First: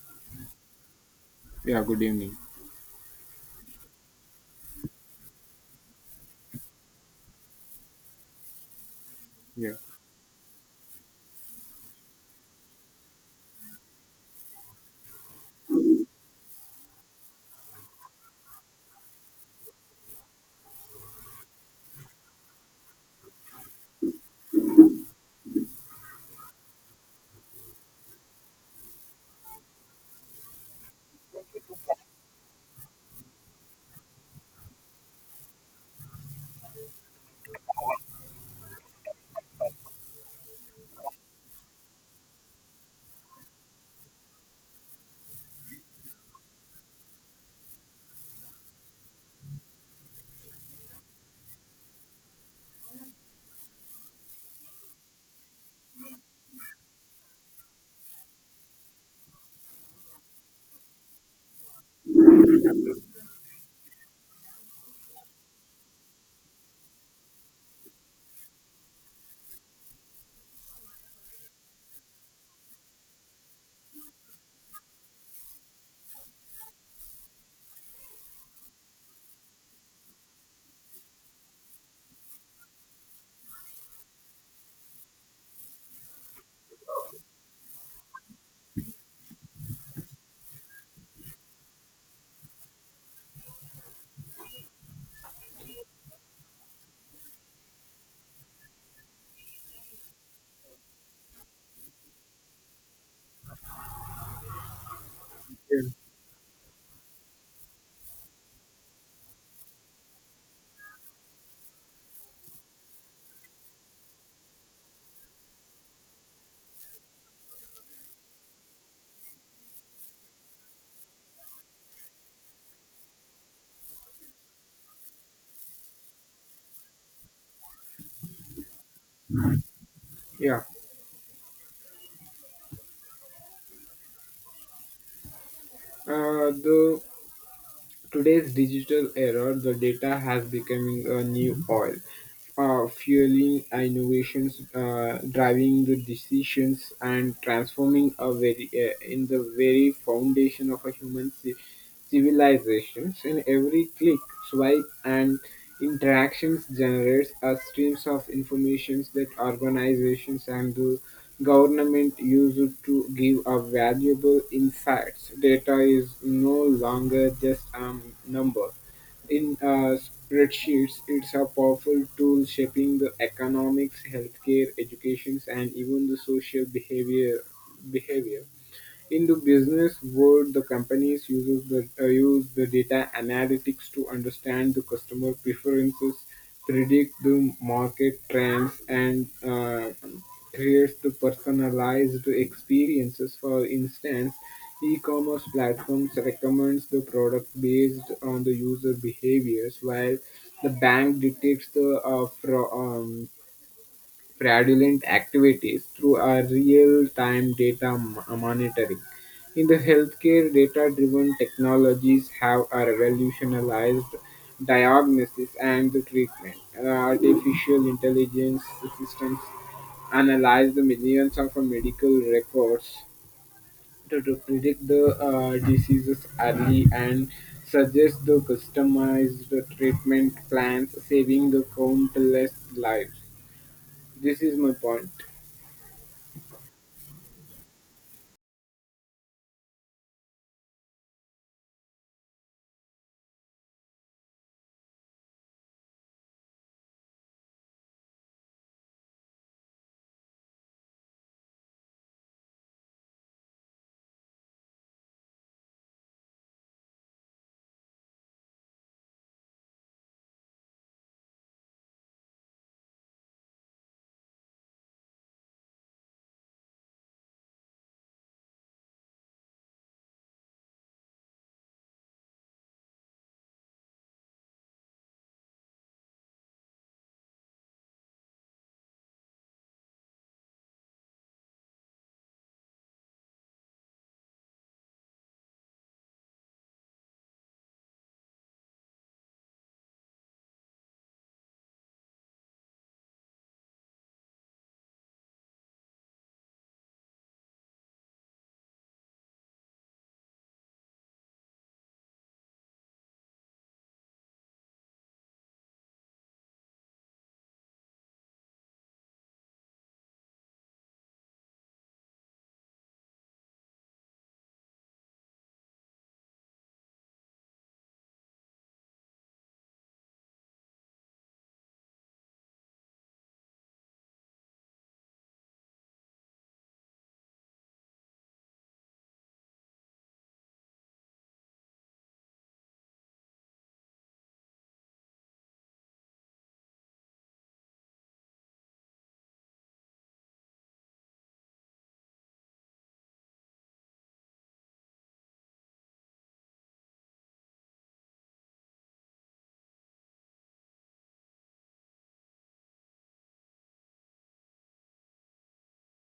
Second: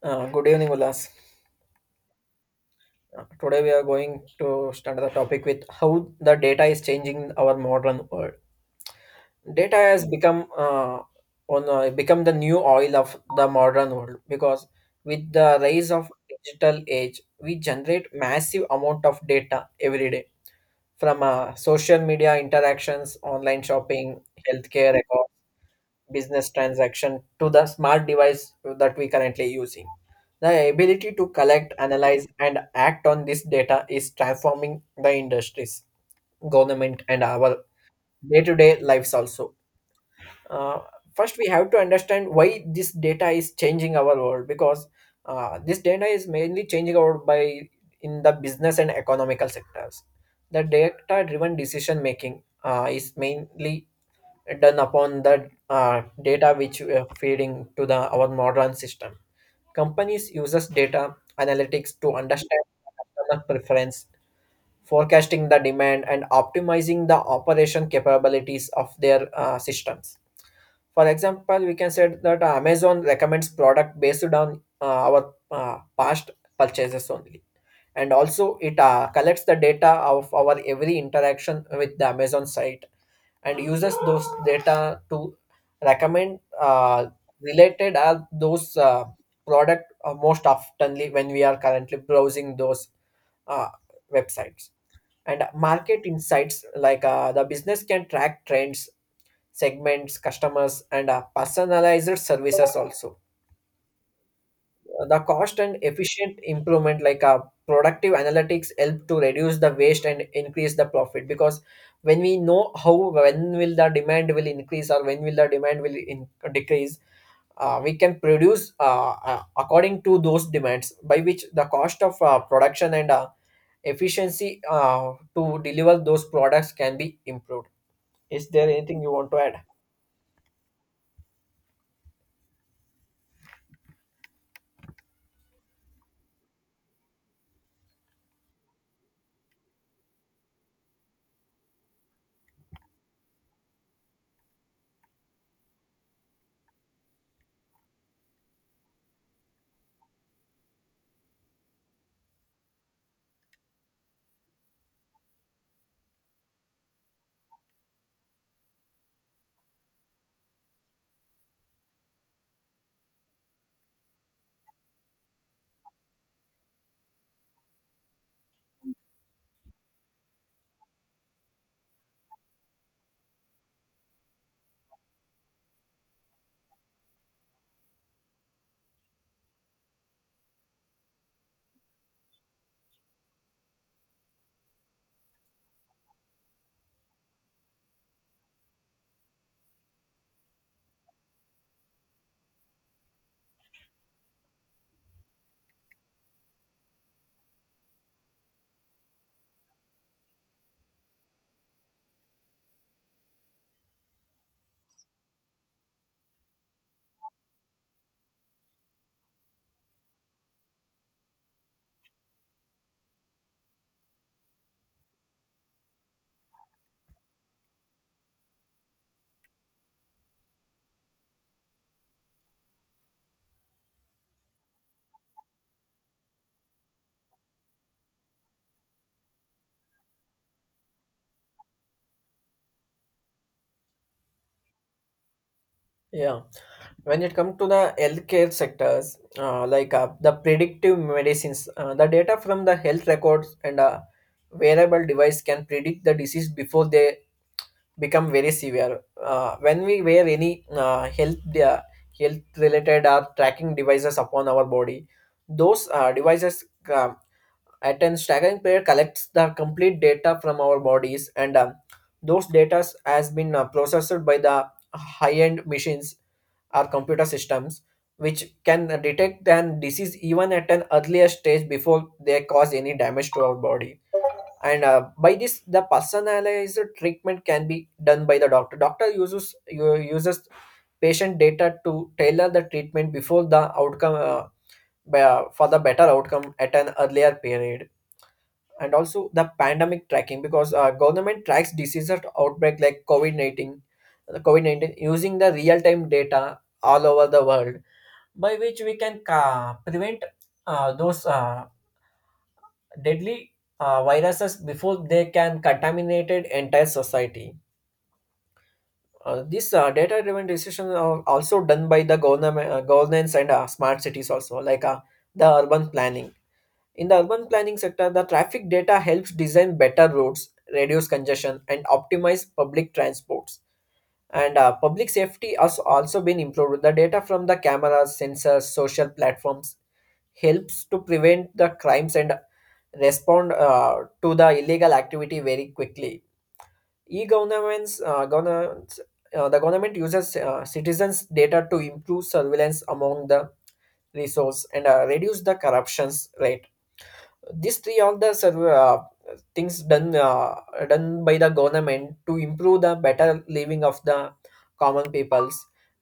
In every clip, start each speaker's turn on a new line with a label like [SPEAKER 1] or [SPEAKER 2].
[SPEAKER 1] Good evening, Ulas.
[SPEAKER 2] Yeah, good evening.
[SPEAKER 1] Today we are going to start the topic with how the data is changing our modern world.
[SPEAKER 2] Yeah.
[SPEAKER 1] Data has become the new oil of the modern world because with the rise of digital age, we generate massive amount of data every day from social media interactions, online shopping, healthcare records business transaction to the smart device that we currently using. The ability to collect, analyze, and act on this data is transforming the industries, government, and our day-to-day lives also. Uh, First, we have to understand why this data is changing our world because this data is mainly changing our world by in the business and economical sectors. The data-driven decision making is mainly done upon the data which we are feeding to the our modern system. Companies uses data analytics to understand customer preference, forecasting the demand, and optimizing the operation capabilities of their systems. For example, we can say that Amazon recommends product based on our past purchases only. And also, it collects the data of our every interaction with the Amazon site and uses those data to recommend related are those product most oftenly when we are currently browsing those uh, websites and market insights like the business can track trends segments customers and personalized services also the cost and
[SPEAKER 2] Yeah.
[SPEAKER 1] efficient improvement like productive analytics help to reduce the waste and increase the profit because when we know how when will the demand will increase or when will the demand decrease we can produce according to those demands by which the cost of production and efficiency to deliver those products can be improved. Is there anything you want to add?
[SPEAKER 2] Yeah. The today's digital era, the data has becoming a new oil, fueling innovations, driving the decisions, and transforming a very in the very foundation of a human civilizations. In every click, swipe, and interactions generates a streams of informations that organizations and the Government used to give a valuable insights. Data is no longer just a number. In spreadsheets, it's a powerful tool shaping the economics, healthcare, educations, and even the social behavior. Behavior. In the business world, the companies use the data analytics to understand the customer preferences, predict the market trends, and creates the personalized experiences. For instance, e-commerce platforms recommends the product based on the user behaviors, while the bank detects the fraudulent activities through a real-time data monitoring. In the healthcare, data-driven technologies have a revolutionized diagnosis and the treatment. Artificial intelligence systems analyze the millions of medical records to predict the diseases early and suggest the customized treatment plans, saving the countless lives. This is my point.
[SPEAKER 1] Yeah. When it comes to the healthcare sectors, like the predictive medicines, the data from the health records and a wearable device can predict the disease before they become very severe. When we wear any health related or tracking devices upon our body, those devices uh, at an tracking period collects the complete data from our bodies and those data has been processed by the high end machines or computer systems which can detect an disease even at an earlier stage before they cause any damage to our body. And by this the personalized treatment can be done by the doctor. Uses u- uses patient data to tailor the treatment before the outcome for the better outcome at an earlier period. And also the pandemic tracking, because government tracks disease outbreak like covid-19 using the real-time data all over the world, by which we can prevent those deadly viruses before they can contaminate entire society. This data-driven decisions are also done by the government, governance and smart cities also, like the urban planning. In the urban planning sector, the traffic data helps design better roads, reduce congestion, and optimize public transports. And public safety has also been improved. The data from the cameras, sensors, social platforms, helps to prevent the crimes and respond to the illegal activity very quickly. E-governments, governance, the government uses citizens' data to improve surveillance among the resource and reduce the corruptions rate. These three are the things done by the government to improve the better living of the common peoples.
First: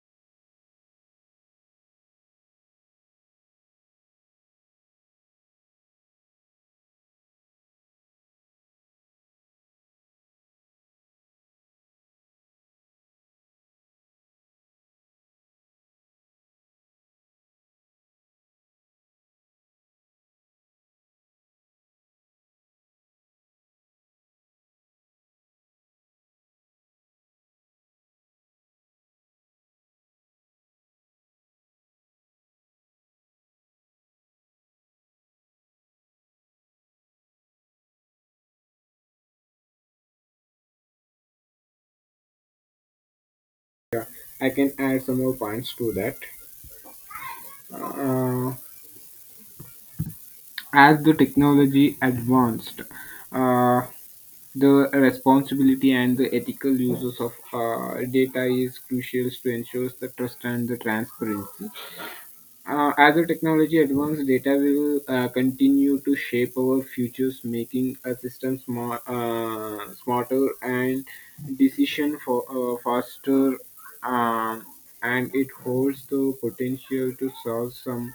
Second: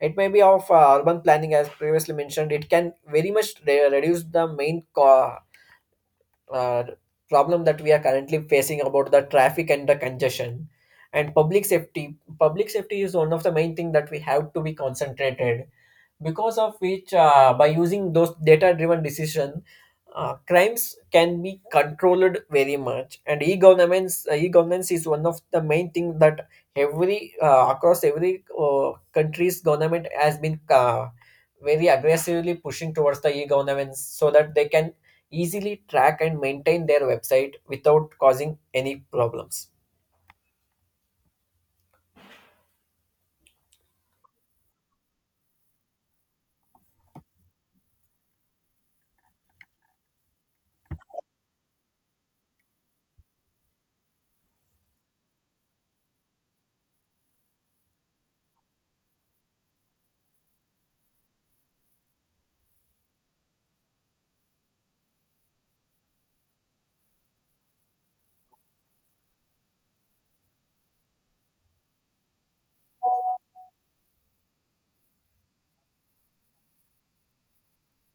[SPEAKER 1] It may be of urban planning, as previously mentioned. It can very much reduce the main uh, problem that we are currently facing about the traffic and the congestion. And public safety is one of the main thing that we have to be concentrated, because of which by using those data driven decision, crimes can be controlled very much. And e-governance is one of the main thing that every across every country's government has been very aggressively pushing towards the e-governance so that they can easily track and maintain their website without causing any problems.
[SPEAKER 2] I can add some more points to that. Uh, as the technology advanced, uh, the responsibility and the ethical uses of data is crucial to ensure the trust and the transparency. As the technology advances, data will continue to shape our futures, making a system smarter and decision for faster. Um, and it holds the potential to solve some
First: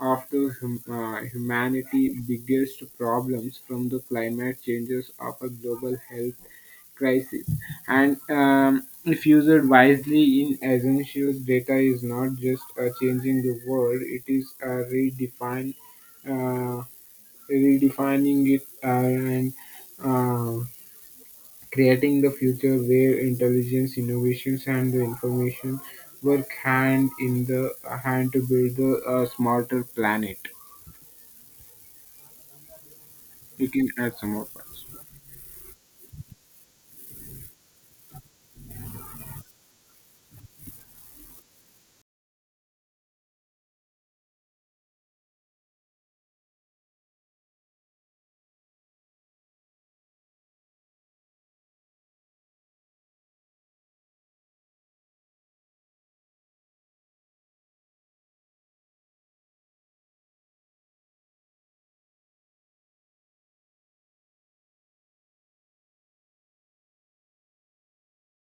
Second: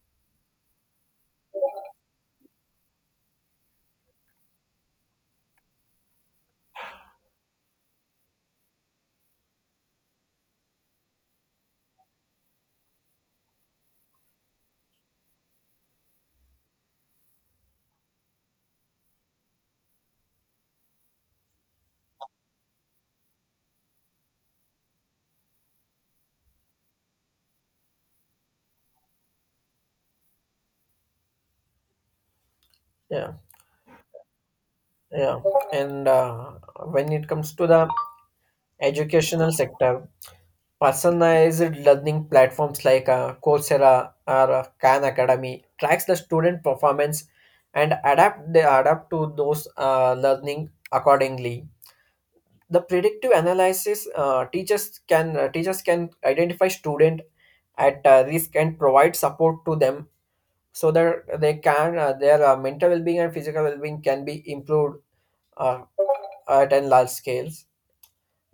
[SPEAKER 2] of the humanity biggest problems, from the climate changes of a global health crisis and if used wisely in essentials data is not just changing the world it is redefine uh, redefining it and uh, creating the future where intelligence innovations and the information work hand in the hand to build the smarter planet.
[SPEAKER 1] Yeah.
[SPEAKER 2] You can add some more points.
[SPEAKER 1] Yeah, and when it comes to the educational sector, personalized learning platforms like Coursera or Khan Academy tracks the student performance and adapt they adapt to those learning accordingly. The predictive analysis, teachers can identify student at risk and provide support to them so that they can their mental well-being and physical well-being can be improved uh, at a large scale.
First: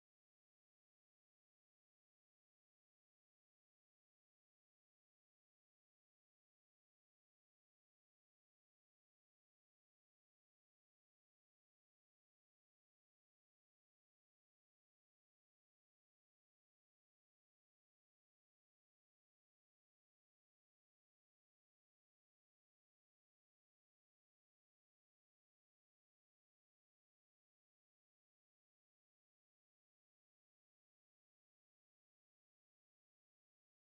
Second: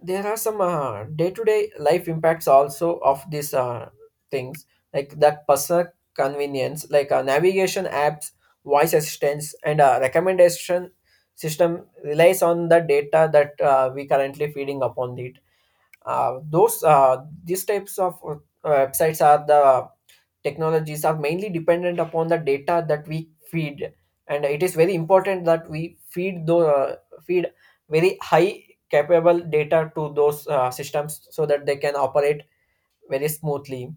[SPEAKER 1] There are some day-to-day life impacts also of these things like that person convenience, like navigation apps, voice assistance and recommendation system relies on the data that we currently feeding upon it. Those These types of websites are the technologies are mainly dependent upon the data that we feed, and it is very important that we feed the feed very high capable data to those systems so that they can operate very smoothly.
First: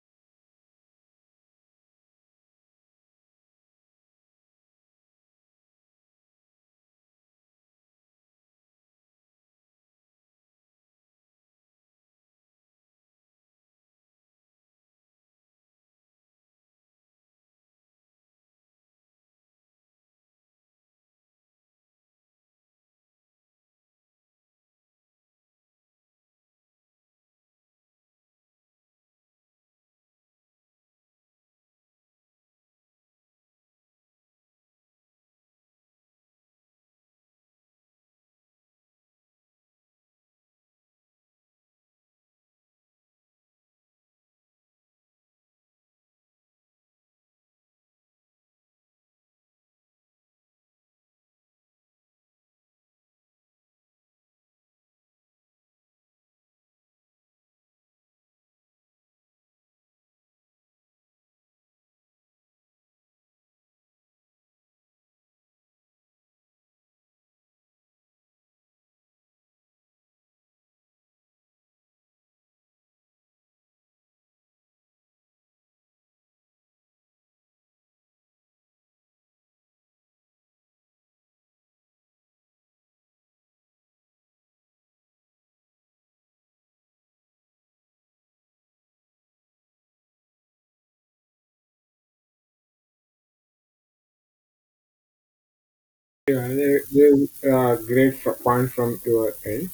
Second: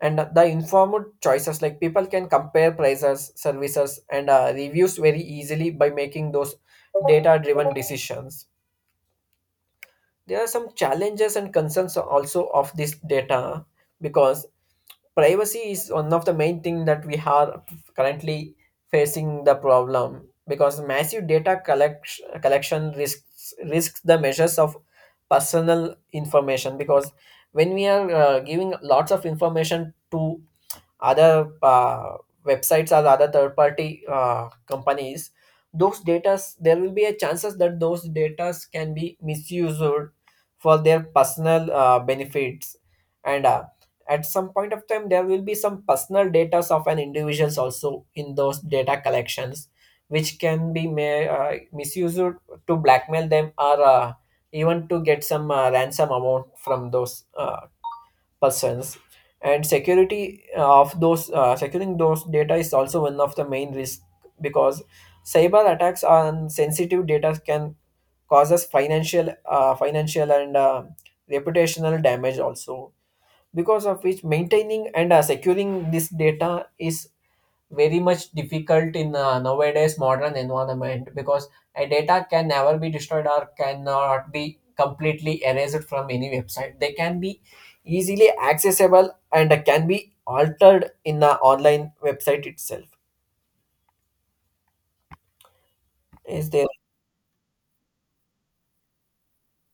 [SPEAKER 1] And the informed choices, like people can compare prices services and reviews very easily by making those data driven decisions. There are some challenges and concerns also of this data, because privacy is one of the main thing that we are currently facing the problem, because massive data collect collection risks the measures of personal information. Because when we are giving lots of information to other websites or other third party companies, those data, there will be a chances that those data can be misused for their personal benefits. And at some point of time there will be some personal data of an individuals also in those data collections, which can be misused to blackmail them or even to get some ransom amount from those persons. And security of those securing those data is also one of the main risk, because cyber attacks on sensitive data can cause us financial and reputational damage also, because of which maintaining and securing this data is very much difficult in nowadays modern environment, because a data can never be destroyed or cannot be completely erased from any website. They can be easily accessible and can be altered in the online website itself.
[SPEAKER 2] Yeah,
[SPEAKER 1] Is there?
[SPEAKER 2] great point from your end.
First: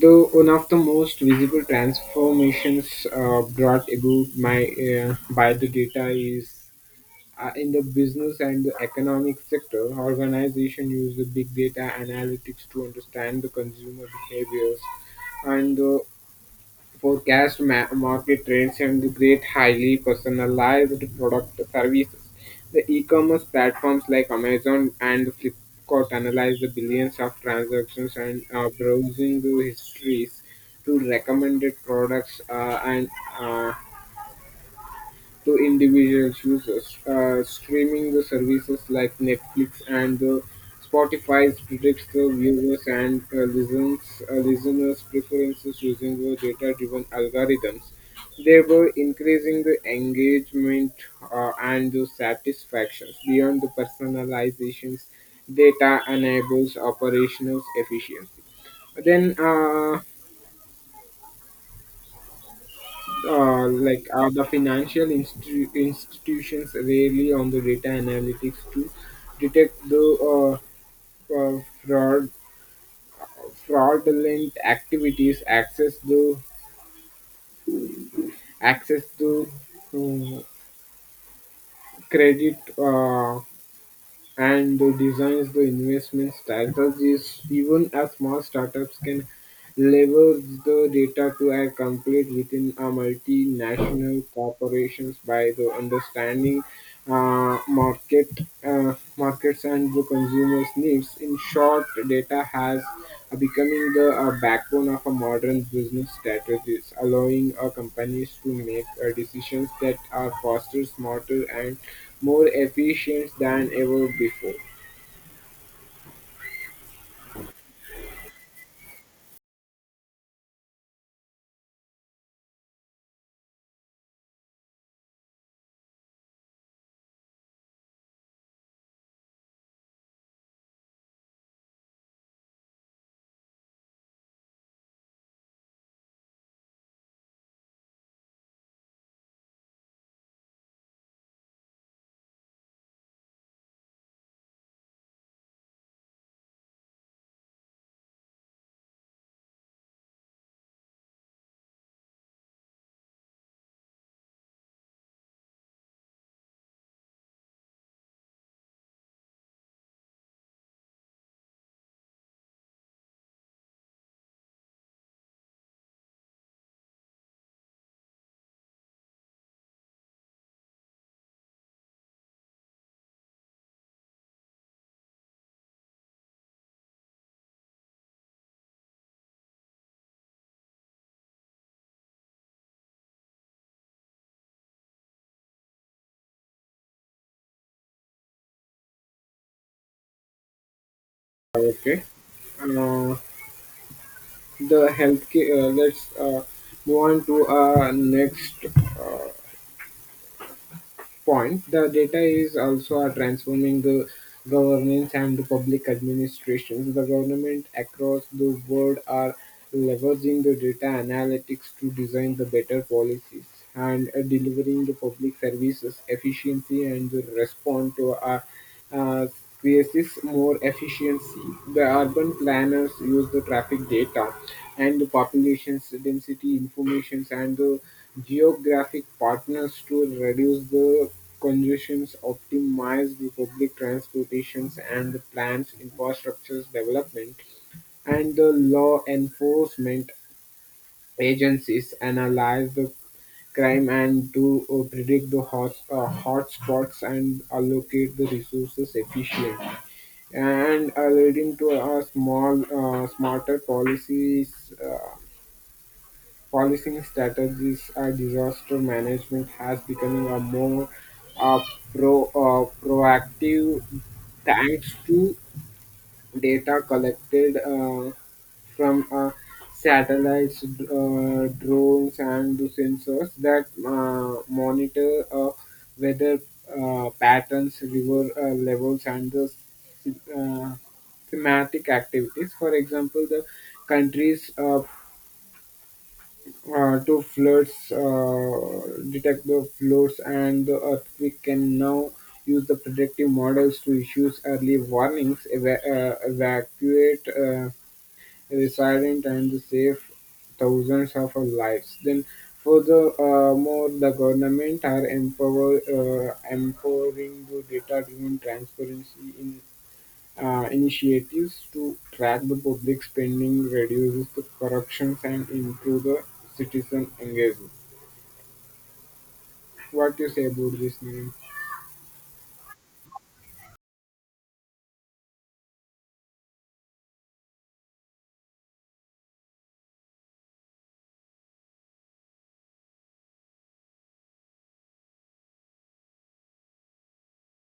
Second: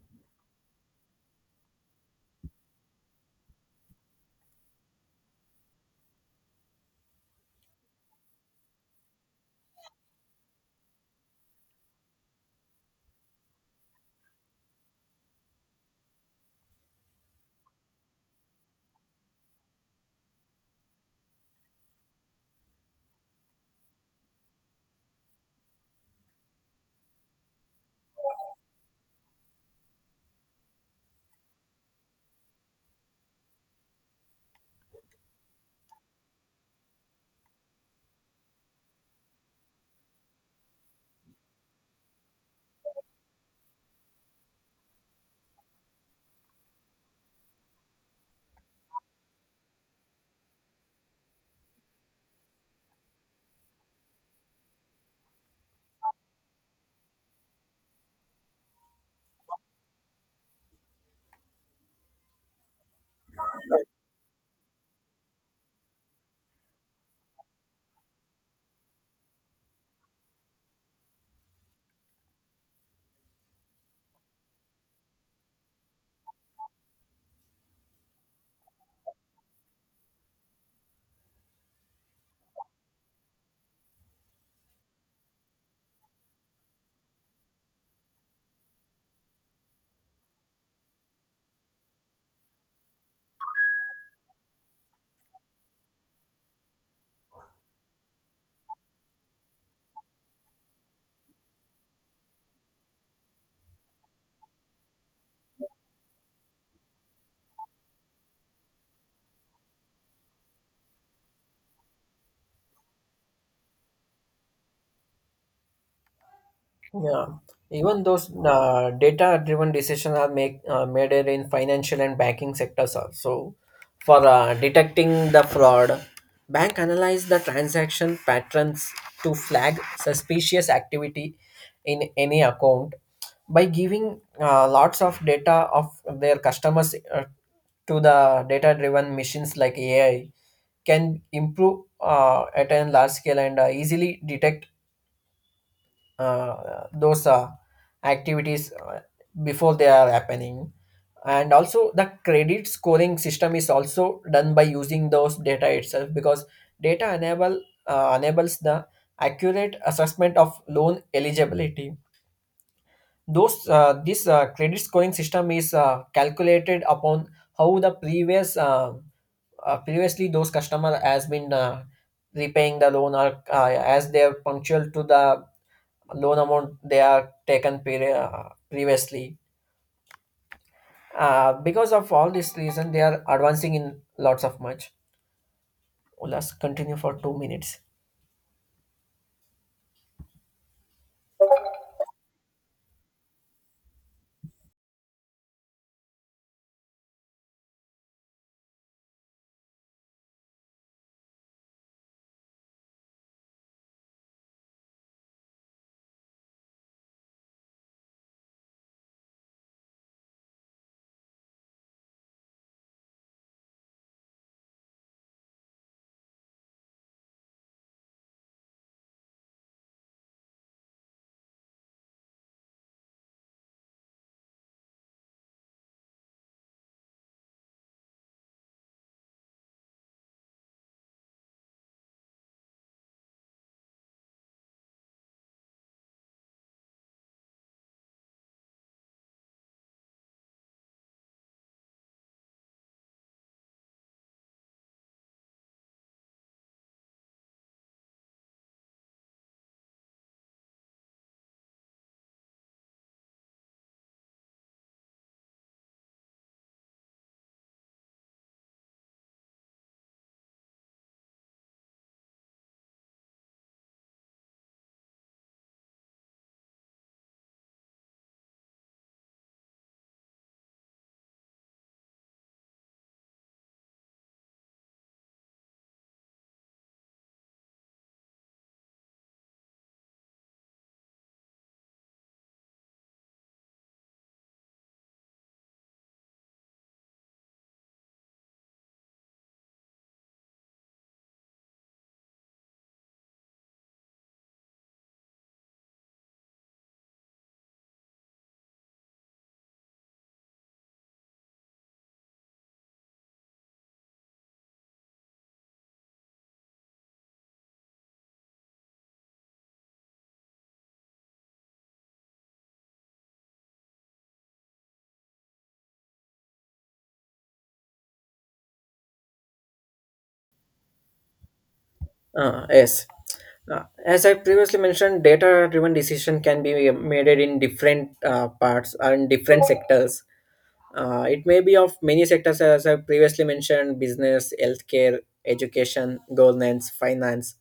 [SPEAKER 2] Though one of the most visible transformations brought about by the data is in the business and the economic sector. Organization use the big data analytics to understand the consumer behaviors and the forecast market trends and the great highly personalized product services. The e-commerce platforms like Amazon and Flipkart analyze the billions of transactions and browsing the histories to recommended products and uh, to individual users. Streaming the services like Netflix and Spotify predicts the viewers and listeners' preferences using the data-driven algorithms. They were increasing the engagement and the satisfactions beyond the personalizations. Data enables operational efficiency. Then uh, the financial institutions rely on the data analytics to detect the uh, uh, fraud fraudulent activities access the um, credit and the designs the investment strategies even as small startups can leverage the data to act complete within a multinational corporations by the understanding uh, market markets and the consumers needs. In short data has becoming the backbone of a modern business strategies, allowing our companies to make decisions that are faster, smarter, and more efficient than ever before.
[SPEAKER 1] Yeah, even those data driven decisions are made in financial and banking sectors also. For detecting the fraud, bank analyze the transaction patterns to flag suspicious activity in any account by giving lots of data of their customers to the data-driven machines like AI. Can improve at a large scale and easily detect those activities before they are happening. And also the credit scoring system is also done by using those data itself, because data enables the accurate assessment of loan eligibility. Those this credit scoring system is calculated upon how the previous previously those customer has been repaying the loan, or as they are punctual to the loan amount they are taken previously. Because of all this reason, they are advancing in lots of much. Let's continue for 2 minutes.
[SPEAKER 2] Okay. Uh, the healthcare. Let's move on to our next point. The data is also transforming the governance and the public administrations. The government across the world are leveraging the data analytics to design the better policies and delivering the public services efficiency and the respond to our uh, creates more efficiency. The urban planners use the traffic data and the population's density informations and the geographic partners to reduce the congestions, optimize the public transportations and the plans infrastructures development, and the law enforcement agencies analyze the crime and to predict the hotspots and allocate the resources efficiently and leading to a small smarter policies policing strategies. Uh, disaster management has becoming a more uh, proactive thanks to data collected from satellites, drones, and the sensors that monitor weather patterns, river levels, and the uh, thematic activities. For example, the country's uh, to floods, uh, detect the floods and the earthquake can now use the predictive models to issue early warnings, evacuate resilient and save thousands of lives. Then furthermore, the government are empowering the data-driven transparency in initiatives to track the public spending reduces the corruption and improve the citizen engagement. What do you say about this, Nirin?
[SPEAKER 1] Yes. As I previously mentioned, data-driven decision can be made in different parts and different sectors. It may be of many sectors, as I previously mentioned: business, healthcare, education, governance, finance,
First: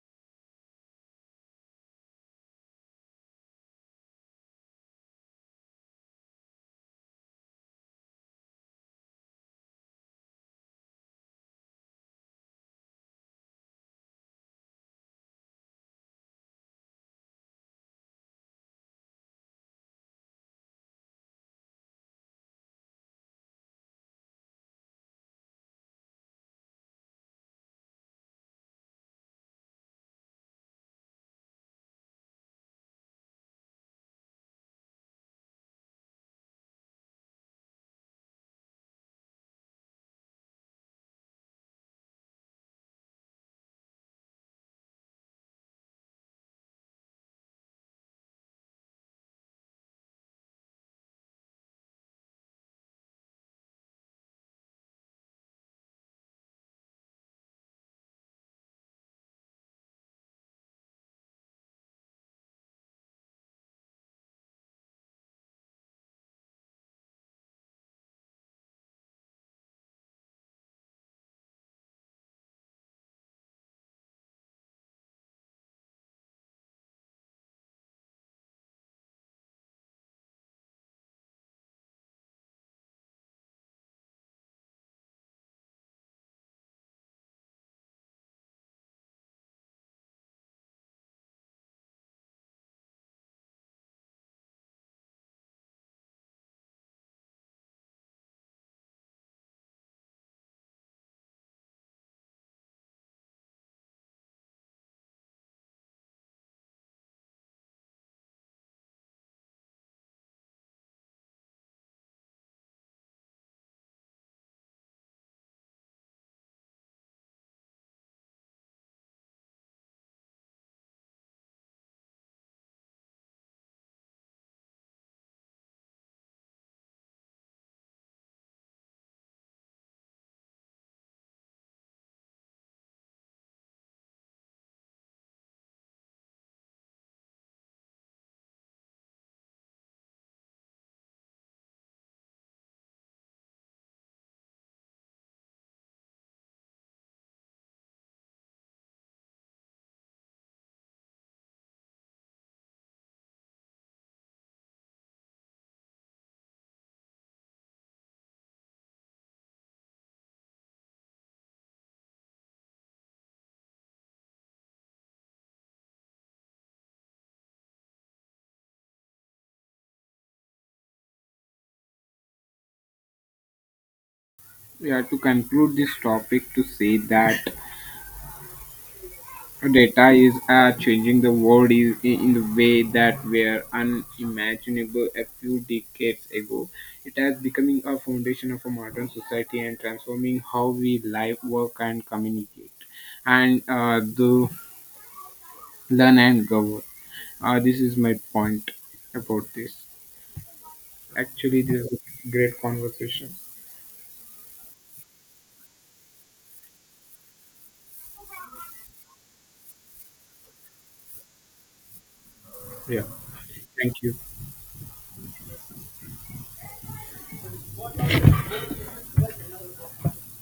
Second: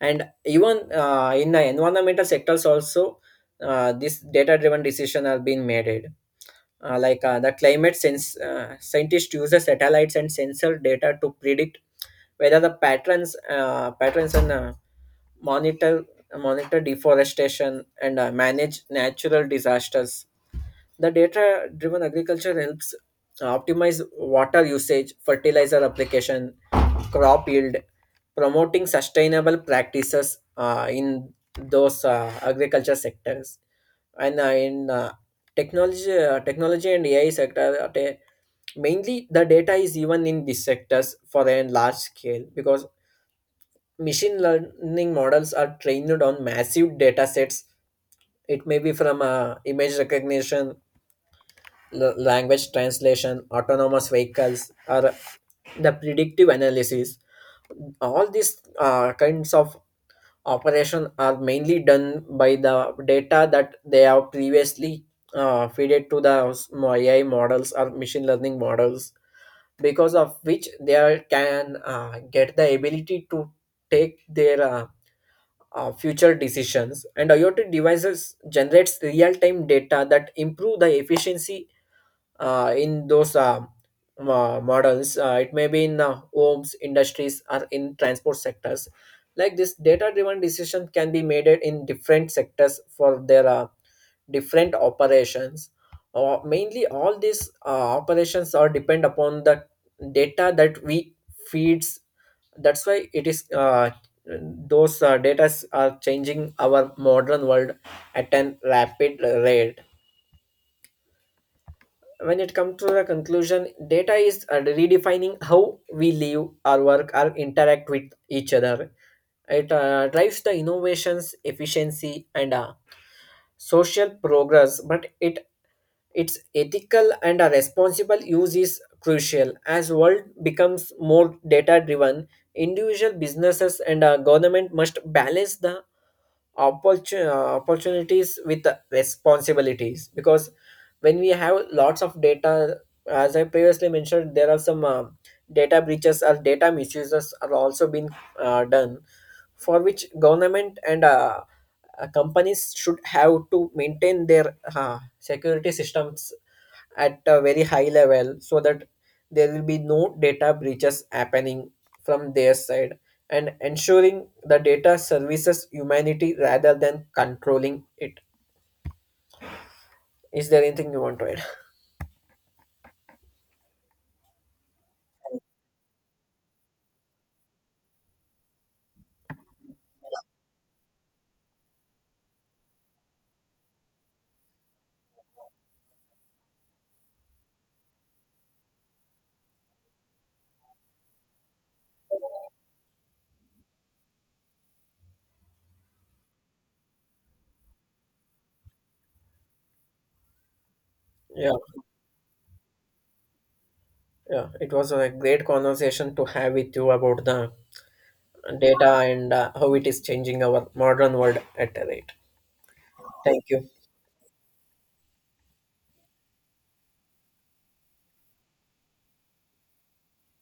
[SPEAKER 1] and even in the environmental sectors also. This data driven decision have been made like the climate sense scientists use the satellites and sensor data to predict whether the patterns and monitor monitor deforestation and manage natural disasters. The data driven agriculture helps optimize water usage, fertilizer application, crop yield, promoting sustainable practices in those agriculture sectors. And technology and AI sector, mainly the data is even in these sectors for a large scale, because machine learning models are trained on massive data sets. It may be from image recognition, language translation, autonomous vehicles, or the predictive analysis. All these kinds of operation are mainly done by the data that they have previously fed to the AI models or machine learning models, because of which they are, can get the ability to take their future decisions. And IoT devices generates real-time data that improve the efficiency in those models. It may be in homes, industries, or in transport sectors. Like this, data-driven decision can be made it in different sectors for their different operations. Mainly, all these operations are depend upon the data that we feeds. That's why it is those data are changing our modern world at an rapid rate. When it comes to the conclusion, data is redefining how we live our work or interact with each other. It drives the innovations efficiency and social progress, but it its ethical and responsible use is crucial as world becomes more data driven. Individual businesses and government must balance the opportunities with the responsibilities. Because when we have lots of data, as I previously mentioned, there are some data breaches or data misuses are also being done, for which government and companies should have to maintain their security systems at a very high level so that there will be no data breaches happening from their side, and ensuring the data services humanity rather than controlling it. Is there anything you want to add?
[SPEAKER 2] Yeah, to conclude this topic, to say that data is changing the world is in the way that were unimaginable a few decades ago. It has becoming a foundation of a modern society and transforming how we live, work, and communicate, and the learn and govern. Ah, this is my point about this.
[SPEAKER 1] Yeah.
[SPEAKER 2] Actually, this is a great conversation.
[SPEAKER 1] Yeah, it was a great conversation to have with you about the data and how it is changing our modern world at a rate.
[SPEAKER 2] Yeah,
[SPEAKER 1] Thank you.
[SPEAKER 2] thank you.